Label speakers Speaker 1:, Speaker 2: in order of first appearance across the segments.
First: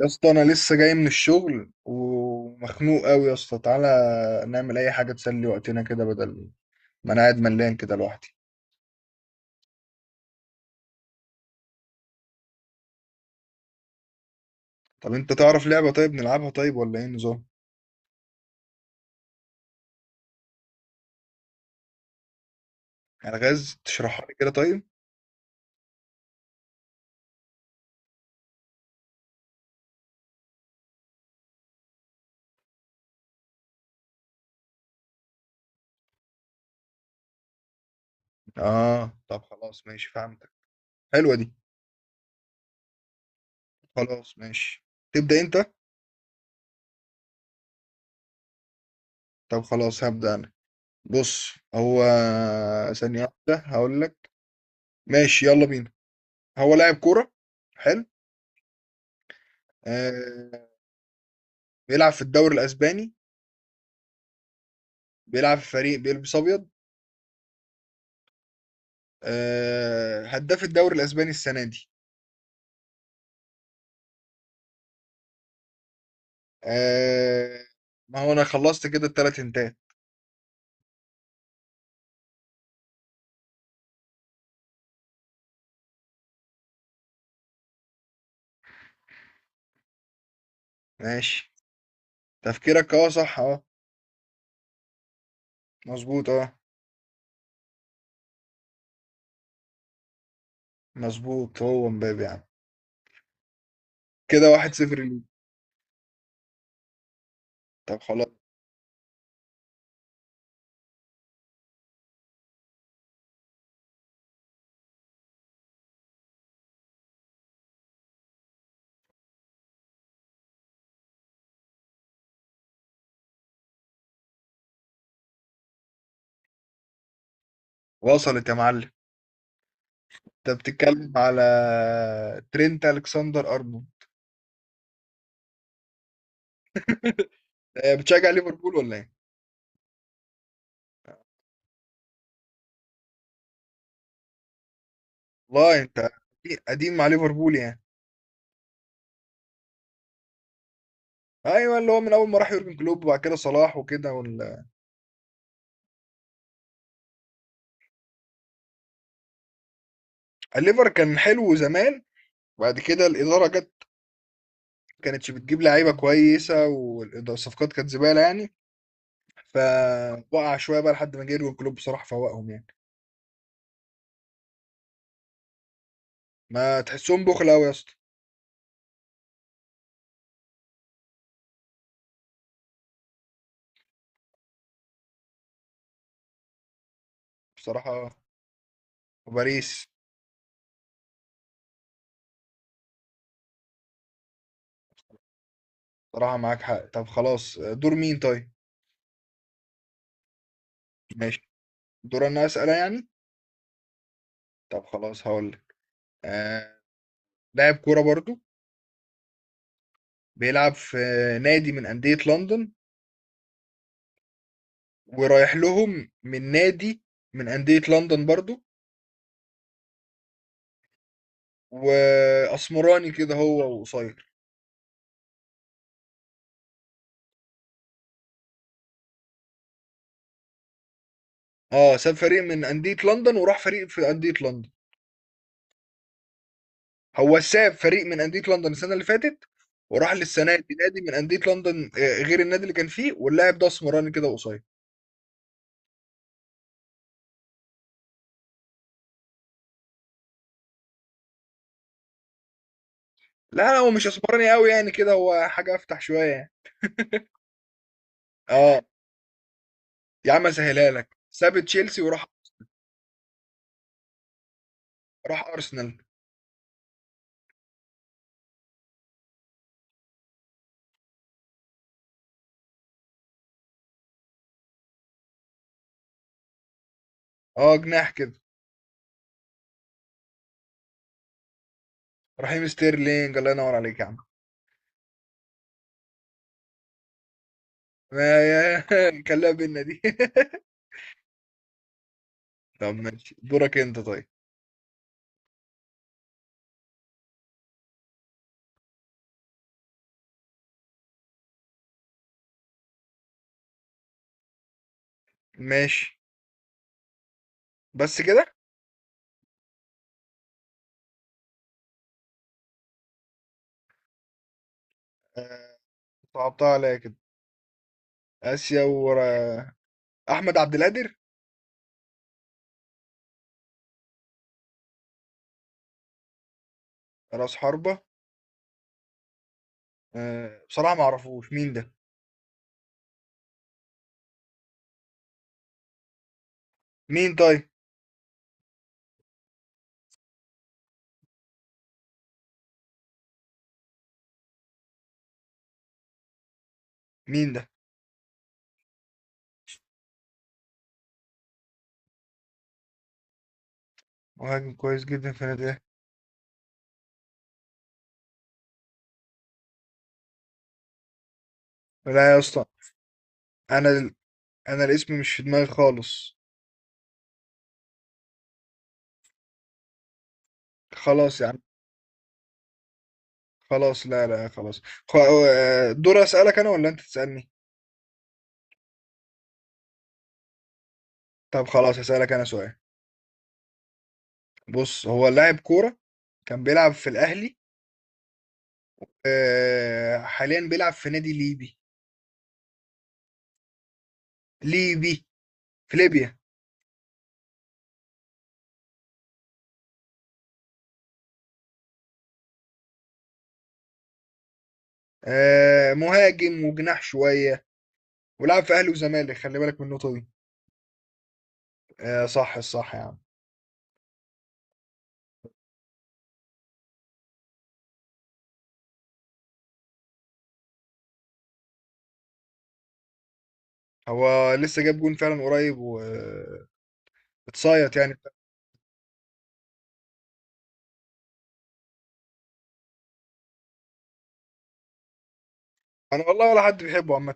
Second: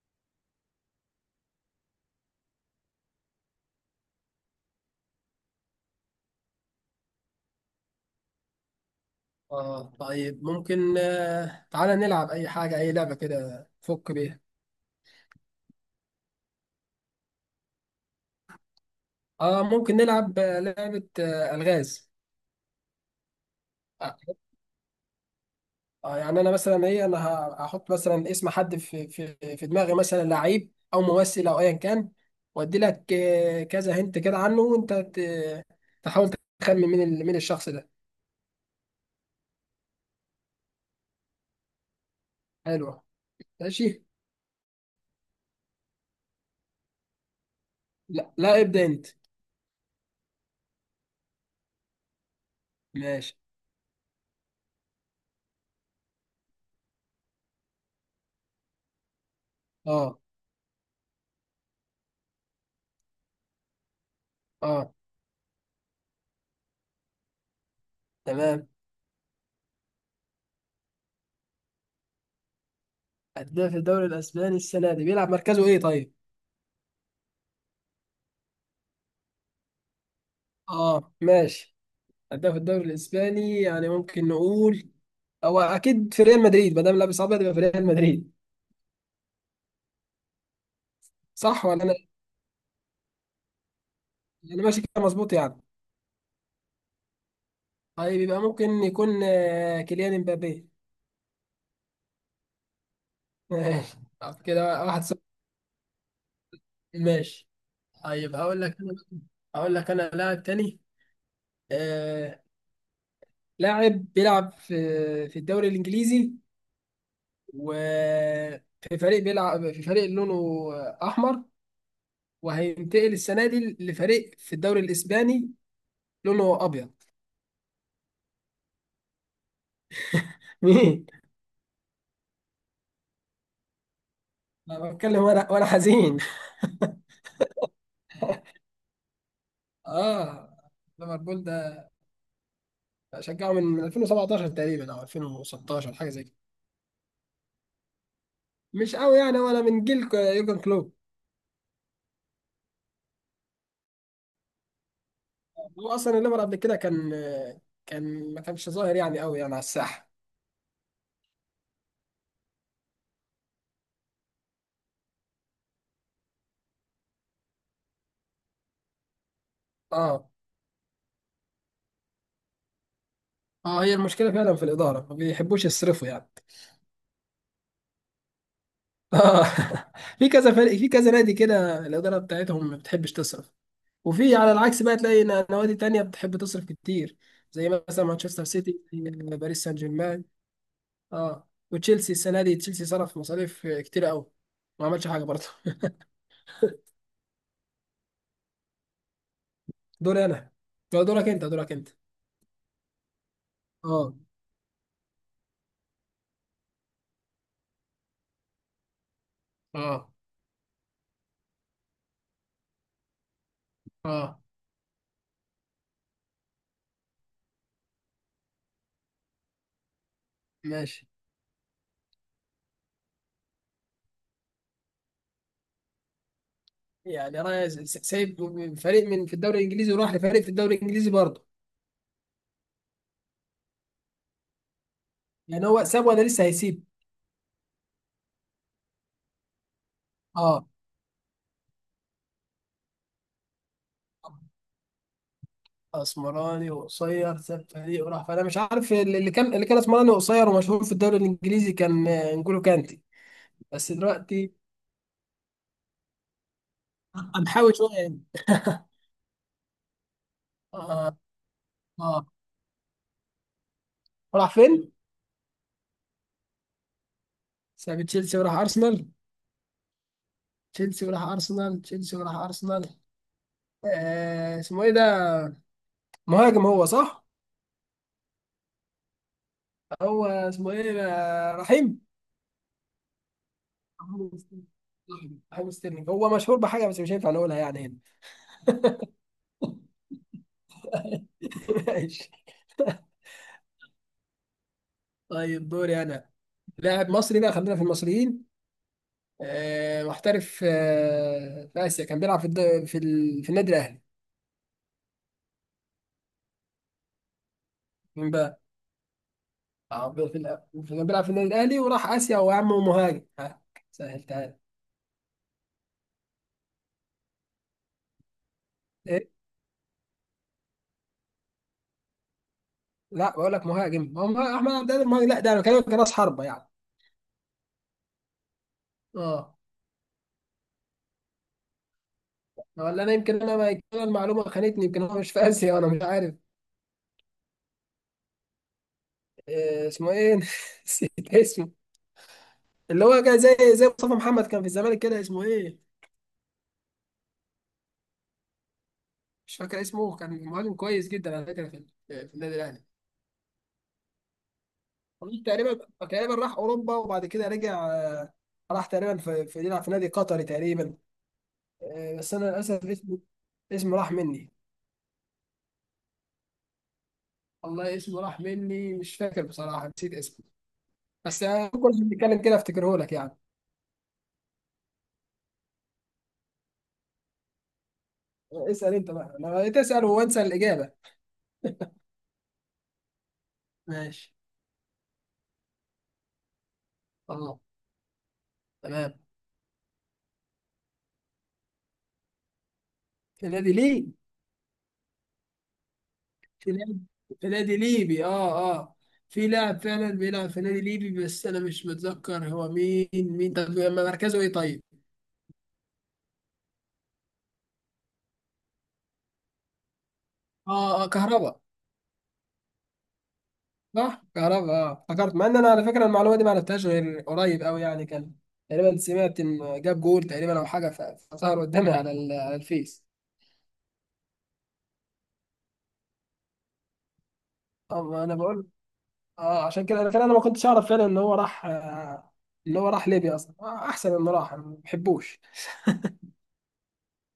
Speaker 1: يا اسطى، انا لسه جاي من الشغل ومخنوق قوي. يا اسطى تعالى نعمل اي حاجه تسلي وقتنا كده، بدل ما انا قاعد ملان كده لوحدي.
Speaker 2: اه طيب ممكن تعالى نلعب اي حاجة اي لعبة كده فك بيها.
Speaker 1: طب انت تعرف لعبه طيب نلعبها، طيب ولا ايه النظام؟
Speaker 2: اه ممكن نلعب لعبة الغاز.
Speaker 1: الغاز؟
Speaker 2: آه
Speaker 1: تشرحها لي كده طيب.
Speaker 2: يعني انا مثلا ايه انا هحط مثلا اسم حد في في دماغي مثلا لعيب او ممثل او ايا كان. وادي لك كذا هنت كده عنه وانت تحاول تخمن مين الشخص ده.
Speaker 1: اه، طب خلاص ماشي فهمتك. حلوه دي.
Speaker 2: حلو، ماشي.
Speaker 1: خلاص ماشي، تبدا انت.
Speaker 2: لا، ابدأ انت.
Speaker 1: طب خلاص هبدا انا. بص هو... ثانيه
Speaker 2: ماشي.
Speaker 1: واحده هقول لك. ماشي يلا بينا. هو لاعب كوره. حلو.
Speaker 2: اه
Speaker 1: آه بيلعب في الدوري الاسباني.
Speaker 2: اه.
Speaker 1: بيلعب في فريق بيلبس ابيض.
Speaker 2: تمام.
Speaker 1: هداف الدوري الاسباني السنه دي.
Speaker 2: هداف الدوري الاسباني السنة دي بيلعب مركزه ايه طيب؟
Speaker 1: آه، ما هو انا خلصت كده، التلات انتات.
Speaker 2: اه ماشي. أداء في الدوري الإسباني يعني ممكن نقول هو أكيد في ريال مدريد، ما دام لابس أبيض يبقى في ريال مدريد.
Speaker 1: ماشي،
Speaker 2: صح ولا أنا؟
Speaker 1: تفكيرك اه صح اه.
Speaker 2: أنا ماشي كده مظبوط يعني؟
Speaker 1: مظبوط اه.
Speaker 2: طيب يبقى ممكن يكون كيليان امبابي.
Speaker 1: مظبوط، هو مبابي يعني.
Speaker 2: ماشي، طب
Speaker 1: كده واحد
Speaker 2: كده
Speaker 1: صفر
Speaker 2: واحد صفر.
Speaker 1: ليك.
Speaker 2: ماشي.
Speaker 1: طب خلاص.
Speaker 2: طيب هقول لك أنا، هقول لك أنا لاعب تاني. آه، لاعب بيلعب في في الدوري الإنجليزي، وفي فريق بيلعب في فريق لونه أحمر، وهينتقل السنة دي لفريق في الدوري الإسباني لونه أبيض.
Speaker 1: وصلت يا معلم. انت
Speaker 2: مين؟
Speaker 1: بتتكلم على ترينت الكسندر ارنولد.
Speaker 2: انا بتكلم وانا حزين.
Speaker 1: بتشجع ليفربول ولا ايه؟
Speaker 2: اه، ليفربول ده شجعه من 2017 تقريبا او
Speaker 1: والله
Speaker 2: 2016
Speaker 1: انت
Speaker 2: حاجه زي كده.
Speaker 1: قديم مع ليفربول يعني.
Speaker 2: مش قوي يعني، وانا من جيل يورجن كلوب.
Speaker 1: ايوه، اللي هو من اول ما راح يورجن كلوب وبعد كده صلاح وكده.
Speaker 2: هو اصلا الليفر قبل كده كان، ما كانش ظاهر يعني قوي يعني على الساحه.
Speaker 1: الليفر كان حلو زمان. بعد كده الاداره جت، كانتش بتجيب لعيبه كويسه والصفقات كانت زباله يعني.
Speaker 2: اه
Speaker 1: فوقع شويه بقى لحد ما جه يورجن كلوب، بصراحه فوقهم يعني.
Speaker 2: اه. هي المشكله فعلا في الاداره، ما بيحبوش يصرفوا يعني.
Speaker 1: ما تحسهم بخل قوي يا اسطى.
Speaker 2: اه. في كذا فريق، في كذا نادي كده الاداره بتاعتهم ما بتحبش تصرف، وفي على العكس بقى تلاقي نوادي تانية بتحب تصرف كتير، زي مثلا
Speaker 1: بصراحه،
Speaker 2: مانشستر سيتي، باريس سان
Speaker 1: باريس.
Speaker 2: جيرمان. اه، وتشيلسي السنه دي، تشيلسي صرف مصاريف كتير قوي، ما عملش حاجه برضه.
Speaker 1: بصراحه معاك حق. طب خلاص، دور مين طيب؟
Speaker 2: دوري انا. لا، دورك
Speaker 1: ماشي،
Speaker 2: انت، دورك انت.
Speaker 1: دور انا اسال يعني.
Speaker 2: اه
Speaker 1: طب خلاص هقول لك. آه... لاعب كوره برضو،
Speaker 2: اه
Speaker 1: بيلعب في نادي من انديه لندن
Speaker 2: اه.
Speaker 1: ورايح لهم من نادي من انديه لندن برضو.
Speaker 2: ماشي.
Speaker 1: واسمراني كده هو وقصير.
Speaker 2: يعني انا سايب فريق من في الدوري الانجليزي وراح لفريق في الدوري الانجليزي برضه.
Speaker 1: اه، ساب فريق من أندية لندن وراح فريق في أندية لندن.
Speaker 2: يعني هو ساب ولا لسه هيسيب؟
Speaker 1: هو ساب فريق من أندية لندن السنة اللي فاتت، وراح للسنة
Speaker 2: اه.
Speaker 1: دي نادي من أندية لندن، غير النادي اللي كان فيه. واللاعب ده اسمراني كده قصير.
Speaker 2: اسمراني وقصير ساب فريق وراح، فانا مش عارف. اللي كان اسمراني وقصير ومشهور في الدوري الانجليزي كان نجولو كانتي،
Speaker 1: لا، لا، هو
Speaker 2: بس
Speaker 1: مش اسمراني
Speaker 2: دلوقتي
Speaker 1: قوي يعني كده، هو حاجة أفتح شوية يعني.
Speaker 2: هنحاول شويه يعني.
Speaker 1: اه، يا عم أسهلها
Speaker 2: اه
Speaker 1: لك. ساب تشيلسي وراح.
Speaker 2: اه. راح فين؟
Speaker 1: راح أرسنال.
Speaker 2: ساب تشيلسي وراح ارسنال تشيلسي وراح ارسنال. آه، اسمه ايه ده؟ مهاجم هو، صح؟
Speaker 1: اه، جناح كده.
Speaker 2: هو اسمه ايه؟ رحيم،
Speaker 1: رحيم ستيرلينج، الله ينور عليك يا عم.
Speaker 2: رحيم ستيرلينج. رحيم ستيرلينج. هو مشهور بحاجه بس مش هينفع نقولها يعني هنا.
Speaker 1: ما، يا، كلها بينا دي.
Speaker 2: ماشي.
Speaker 1: طب ماشي، دورك انت طيب.
Speaker 2: طيب دوري انا. لاعب مصري بقى، خلينا في المصريين. آه، محترف آه في اسيا، كان بيلعب في النادي الاهلي.
Speaker 1: ماشي بس
Speaker 2: مين
Speaker 1: كده.
Speaker 2: بقى؟ اه، في ال... كان بيلعب في النادي الاهلي وراح اسيا، وهو يا عم مهاجم، ها، سهلتها
Speaker 1: آه، صعبتها عليا كده. آسيا ورا.
Speaker 2: لك.
Speaker 1: احمد عبد القادر.
Speaker 2: لا، بقول لك مهاجم. احمد عبد القادر مهاجم؟ لا، ده انا بكلمك راس حربه يعني.
Speaker 1: راس حربة.
Speaker 2: اه.
Speaker 1: أه، بصراحة ما اعرفوش مين ده.
Speaker 2: ولا انا، يمكن انا، ما يمكن أنا المعلومه خانتني، يمكن هو مش في اسيا، انا مش عارف.
Speaker 1: مين طيب؟
Speaker 2: إيه اسمه ايه؟ نسيت اسمه. اللي هو كان زي، زي مصطفى محمد، كان في الزمالك كده، اسمه ايه؟
Speaker 1: مين ده؟
Speaker 2: مش فاكر اسمه. كان مهاجم كويس جدا على فكره في في النادي الاهلي.
Speaker 1: مهاجم كويس جدا في
Speaker 2: والله
Speaker 1: النادي
Speaker 2: تقريبا،
Speaker 1: الأهلي.
Speaker 2: تقريبا راح اوروبا وبعد كده رجع. راح تقريبا في في، يلعب في نادي قطري تقريبا. إيه
Speaker 1: لا
Speaker 2: بس
Speaker 1: يا
Speaker 2: انا
Speaker 1: اسطى،
Speaker 2: للاسف اسمه،
Speaker 1: انا
Speaker 2: اسمه راح
Speaker 1: ال-
Speaker 2: مني.
Speaker 1: انا الاسم مش في دماغي خالص.
Speaker 2: والله اسمه راح مني، مش فاكر بصراحه، نسيت اسمه.
Speaker 1: خلاص
Speaker 2: بس
Speaker 1: يا عم.
Speaker 2: كل ما بنتكلم كده افتكره لك يعني.
Speaker 1: خلاص، لا، لا، خلاص. دور اسالك انا ولا انت تسالني؟
Speaker 2: اسال انت بقى، انا بقيت اسال وانسى الاجابه.
Speaker 1: طب خلاص اسالك انا سؤال.
Speaker 2: ماشي.
Speaker 1: بص، هو لاعب كورة كان بيلعب في الاهلي.
Speaker 2: اه تمام.
Speaker 1: أه حاليا بيلعب في نادي ليبي.
Speaker 2: في نادي ليه؟
Speaker 1: ليبي، في ليبيا.
Speaker 2: في نادي، في نادي ليبي، اه اه. في لاعب فعلا بيلعب في نادي ليبي، بس انا مش متذكر هو مين. مين طب مركزه ايه طيب؟
Speaker 1: مهاجم وجناح شوية. ولعب في أهلي وزمالك، خلي بالك من النقطة دي.
Speaker 2: اه اه، كهربا.
Speaker 1: صح صح يا عم.
Speaker 2: صح كهربا، اه، افتكرت. مع ان انا على فكره المعلومه دي ما عرفتهاش غير قريب قوي يعني، كان تقريبا سمعت ان جاب جول تقريبا او حاجه، فظهر قدامي على على الفيس.
Speaker 1: هو لسه جاب جون فعلا قريب واتصايت
Speaker 2: اه،
Speaker 1: يعني.
Speaker 2: ما انا بقول. اه، عشان كده فعلا انا ما كنتش اعرف فعلا ان هو راح ان هو راح ليبيا اصلا. احسن انه راح، أنا ما بحبوش.
Speaker 1: انا والله ولا حد بيحبه عامة.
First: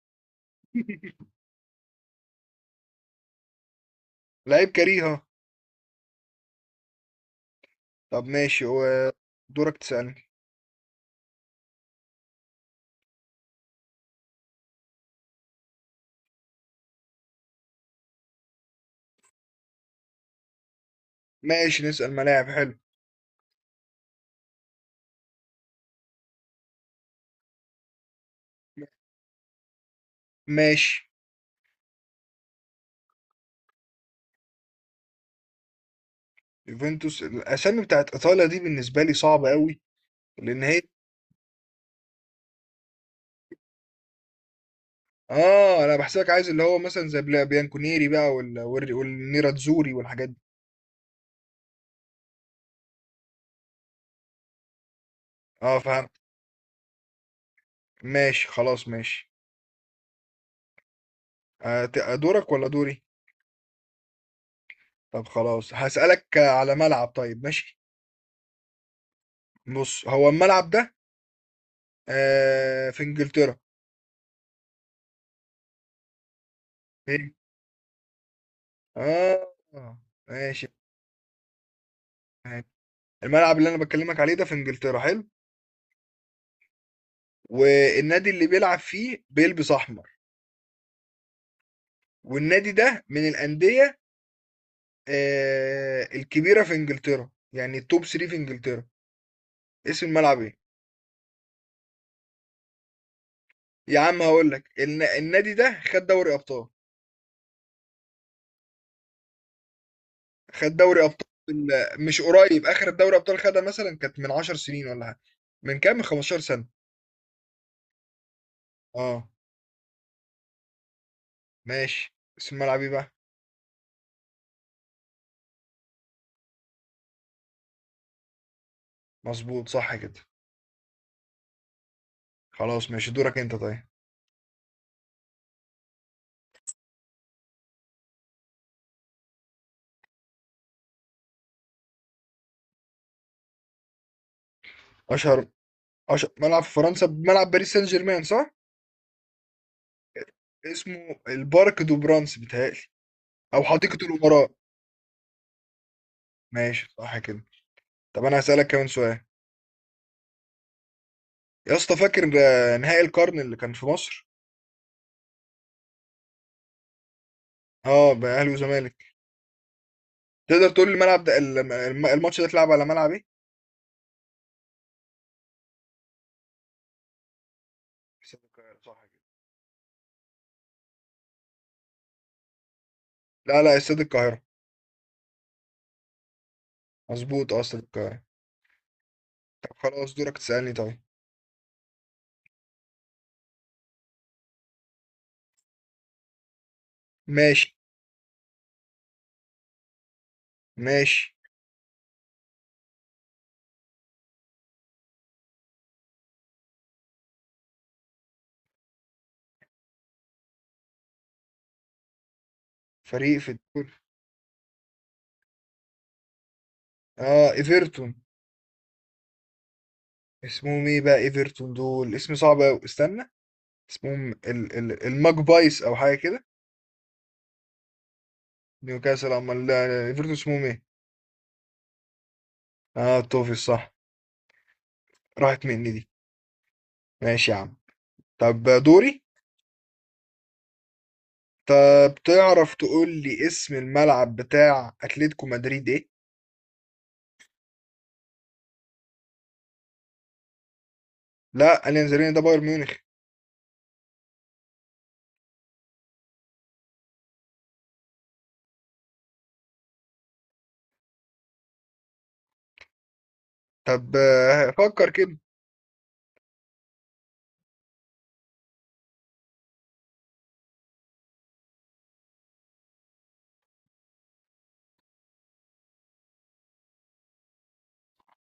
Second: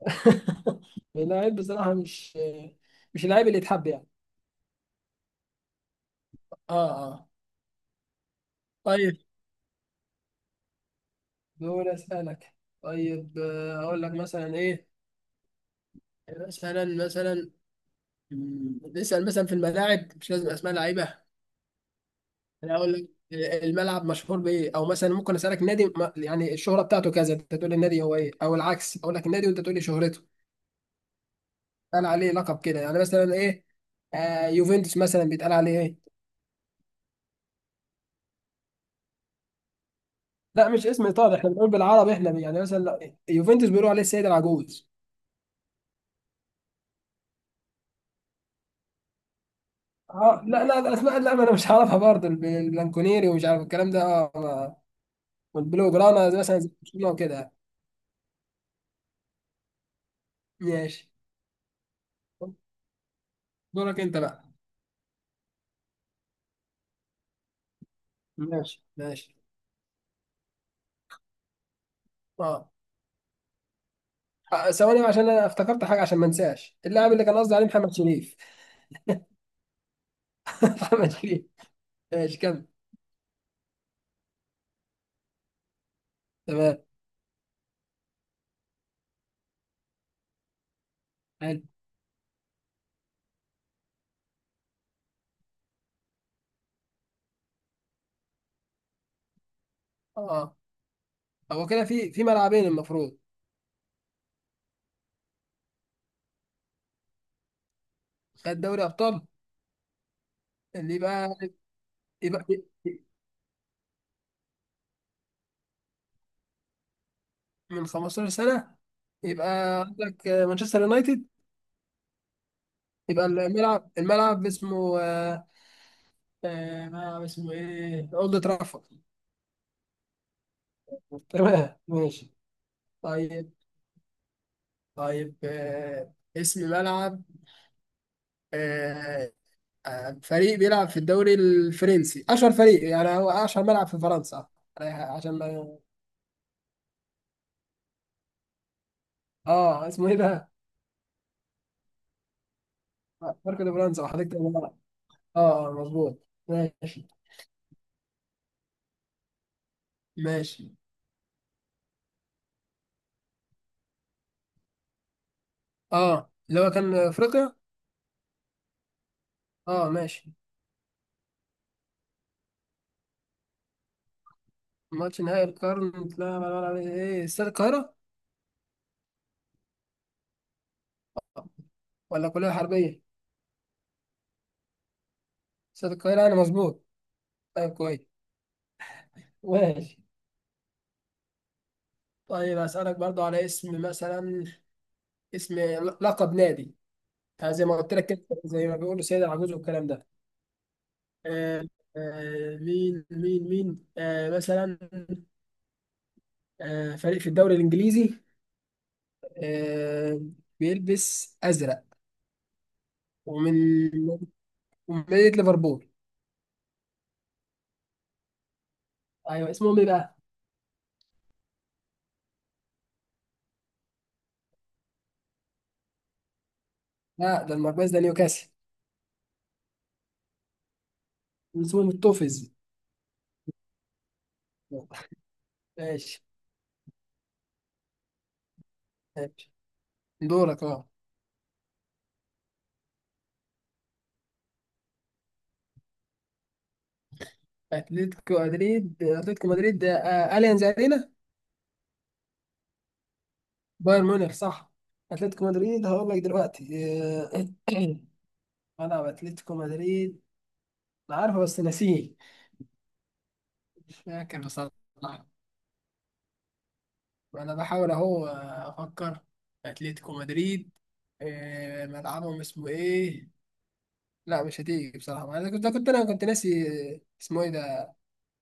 Speaker 2: اللاعب بصراحه مش، مش اللاعب اللي يتحب يعني.
Speaker 1: لعيب كريهة.
Speaker 2: اه اه.
Speaker 1: طب ماشي، هو
Speaker 2: طيب
Speaker 1: دورك تسألني.
Speaker 2: دول اسالك. طيب اقول لك مثلا ايه. مثلا نسال مثلا في الملاعب، مش لازم اسماء لعيبه.
Speaker 1: ماشي، نسأل ملاعب،
Speaker 2: انا
Speaker 1: حلو.
Speaker 2: اقول لك الملعب مشهور بايه، او مثلا ممكن اسالك نادي يعني الشهره بتاعته كذا، انت تقول لي النادي هو ايه، او العكس، اقول لك النادي وانت تقول لي شهرته.
Speaker 1: ماشي.
Speaker 2: قال عليه لقب كده يعني مثلا ايه. آه يوفنتوس مثلا بيتقال عليه ايه؟
Speaker 1: يوفنتوس، الاسامي بتاعت ايطاليا دي بالنسبة لي صعبة قوي، لان
Speaker 2: لا
Speaker 1: هي...
Speaker 2: مش اسم ايطالي، احنا بنقول بالعربي احنا يعني مثلا. لا، يوفنتوس بيقولوا عليه السيد العجوز.
Speaker 1: اه، انا بحسبك عايز اللي هو مثلا زي بيانكونيري بقى والنيراتزوري والحاجات دي.
Speaker 2: اه لا لا الاسماء، لا ما انا مش عارفها برضه. البلانكونيري ومش عارف الكلام ده، اه
Speaker 1: اه
Speaker 2: والبلو
Speaker 1: فهمت.
Speaker 2: جرانا، زي مثلا زي برشلونه وكده يعني.
Speaker 1: ماشي خلاص ماشي.
Speaker 2: ماشي.
Speaker 1: دورك ولا دوري؟
Speaker 2: دورك انت بقى.
Speaker 1: طب خلاص هسألك على ملعب، طيب ماشي.
Speaker 2: ماشي ماشي.
Speaker 1: بص، هو الملعب ده
Speaker 2: اه
Speaker 1: في انجلترا.
Speaker 2: ثواني بقى عشان انا افتكرت حاجه، عشان ما انساش اللاعب اللي
Speaker 1: إيه؟
Speaker 2: كان قصدي عليه محمد شريف.
Speaker 1: اه، ماشي
Speaker 2: محمد شريف. ماشي
Speaker 1: معاك.
Speaker 2: كمل.
Speaker 1: الملعب اللي انا بكلمك عليه ده في انجلترا، حلو.
Speaker 2: تمام.
Speaker 1: والنادي اللي بيلعب فيه بيلبس احمر.
Speaker 2: حلو.
Speaker 1: والنادي ده من الانديه الكبيره في انجلترا، يعني التوب 3 في انجلترا. اسم الملعب ايه؟
Speaker 2: اه. هو كده في في ملعبين المفروض.
Speaker 1: يا عم هقول لك، النادي ده خد دوري ابطال.
Speaker 2: خد دوري ابطال؟
Speaker 1: خد
Speaker 2: اللي
Speaker 1: دوري
Speaker 2: يبقى،
Speaker 1: ابطال. مش
Speaker 2: يبقى
Speaker 1: قريب، اخر دوري ابطال خدها مثلا كانت من 10 سنين ولا حاجه. من كام، من 15 سنه.
Speaker 2: من 15 سنة،
Speaker 1: اه
Speaker 2: يبقى عندك مانشستر يونايتد.
Speaker 1: ماشي، اسم الملعب ايه بقى؟
Speaker 2: يبقى الملعب، الملعب اسمه ملعب اسمه ايه؟ اولد ترافورد.
Speaker 1: مظبوط، صح كده.
Speaker 2: تمام ماشي.
Speaker 1: خلاص ماشي، دورك
Speaker 2: طيب.
Speaker 1: انت طيب.
Speaker 2: طيب اسم ملعب آه، فريق بيلعب في الدوري الفرنسي، اشهر فريق يعني، هو اشهر ملعب في فرنسا. أنا- عشان
Speaker 1: اشهر
Speaker 2: ما
Speaker 1: اشهر ملعب في فرنسا، ملعب باريس سان جيرمان، صح؟
Speaker 2: اه اسمه ايه ده؟
Speaker 1: اسمه البارك دو برانس بيتهيألي.
Speaker 2: بارك
Speaker 1: او
Speaker 2: دي فرنسا،
Speaker 1: حديقة
Speaker 2: وحديقة
Speaker 1: الامراء.
Speaker 2: الملعب. اه مظبوط.
Speaker 1: ماشي،
Speaker 2: ماشي
Speaker 1: صح كده. طب انا هسألك كمان سؤال.
Speaker 2: ماشي.
Speaker 1: يا اسطى، فاكر نهائي القرن اللي كان في مصر؟
Speaker 2: اه، اللي هو كان افريقيا.
Speaker 1: اه، بقى اهلي وزمالك.
Speaker 2: اه ماشي.
Speaker 1: تقدر تقول لي الملعب ده، الماتش ده اتلعب على ملعب ايه؟
Speaker 2: ماتش نهائي القرن، لا لا لا لا، ايه استاد القاهرة،
Speaker 1: استاد القاهرة، صح كده؟
Speaker 2: ولا كلية حربية؟
Speaker 1: لا، لا، استاد القاهرة.
Speaker 2: استاد القاهرة انا، مظبوط؟
Speaker 1: مظبوط، اه
Speaker 2: طيب
Speaker 1: استاد
Speaker 2: كويس.
Speaker 1: القاهرة. طب
Speaker 2: ماشي.
Speaker 1: خلاص، دورك تسألني طيب.
Speaker 2: طيب اسألك برضو على اسم مثلا، اسم لقب نادي. زي
Speaker 1: ماشي،
Speaker 2: ما قلت لك كده، زي ما بيقولوا سيد العجوز والكلام ده.
Speaker 1: ماشي.
Speaker 2: آه مين آه مثلا، آه فريق في الدوري الانجليزي، آه بيلبس ازرق،
Speaker 1: فريق في
Speaker 2: ومن
Speaker 1: الدور...
Speaker 2: ومن مدينة ليفربول.
Speaker 1: اه، ايفرتون.
Speaker 2: ايوه اسمهم ايه بقى؟
Speaker 1: اسمهم ايه بقى؟ ايفرتون دول اسم صعب قوي، استنى. اسمهم ال ال الماجبايز او حاجه كده.
Speaker 2: لا ده المركز ده نيوكاسل.
Speaker 1: نيوكاسل امال؟ لا، ايفرتون اسمهم ايه؟
Speaker 2: اسمه متوفز.
Speaker 1: اه، توفيق صح. راحت مني دي.
Speaker 2: ماشي
Speaker 1: ماشي يا عم. طب دوري.
Speaker 2: ماشي. دورك اه.
Speaker 1: طب تعرف تقول لي اسم الملعب بتاع اتلتيكو مدريد ايه؟
Speaker 2: اتلتيكو مدريد، اتلتيكو مدريد ده آه اليانز ارينا.
Speaker 1: لا، اليانزاريني ده بايرن ميونخ.
Speaker 2: بايرن ميونخ صح. اتلتيكو مدريد هقول لك دلوقتي آه، ملعب اتلتيكو مدريد، انا عارفه بس ناسيه. مش
Speaker 1: طب
Speaker 2: فاكر بصراحه،
Speaker 1: فكر كده.
Speaker 2: انا بحاول اهو افكر. اتلتيكو مدريد ملعبهم اسمه ايه؟ لا مش هتيجي بصراحه. انا كنت ناسي، اسمه ايه ده؟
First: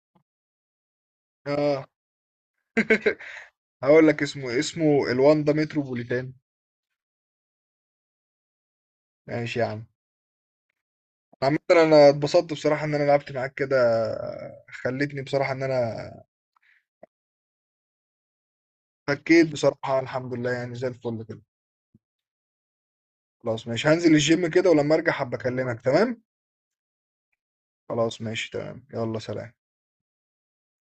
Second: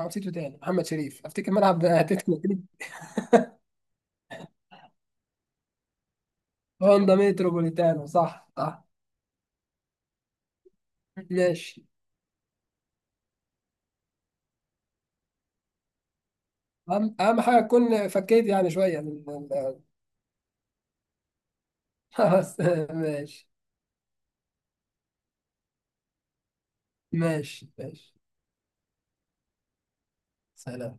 Speaker 2: أنا نسيته تاني. محمد شريف افتكر ملعب
Speaker 1: اه.
Speaker 2: اتلتيكو مدريد.
Speaker 1: هقول لك اسمه الواندا متروبوليتان.
Speaker 2: هوندا متروبوليتانو، صح صح.
Speaker 1: ماشي يا عم. عامة
Speaker 2: ماشي.
Speaker 1: انا اتبسطت بصراحة ان انا لعبت معاك كده. خلتني بصراحة ان انا...
Speaker 2: اهم، أهم حاجه تكون فكيت يعني شويه
Speaker 1: فكيت بصراحة، الحمد لله يعني زي الفل كده.
Speaker 2: خلاص ماشي.
Speaker 1: خلاص ماشي، هنزل الجيم كده ولما ارجع هبقى اكلمك، تمام؟
Speaker 2: ماشي ماشي.
Speaker 1: خلاص ماشي تمام، يلا سلام.
Speaker 2: سلام.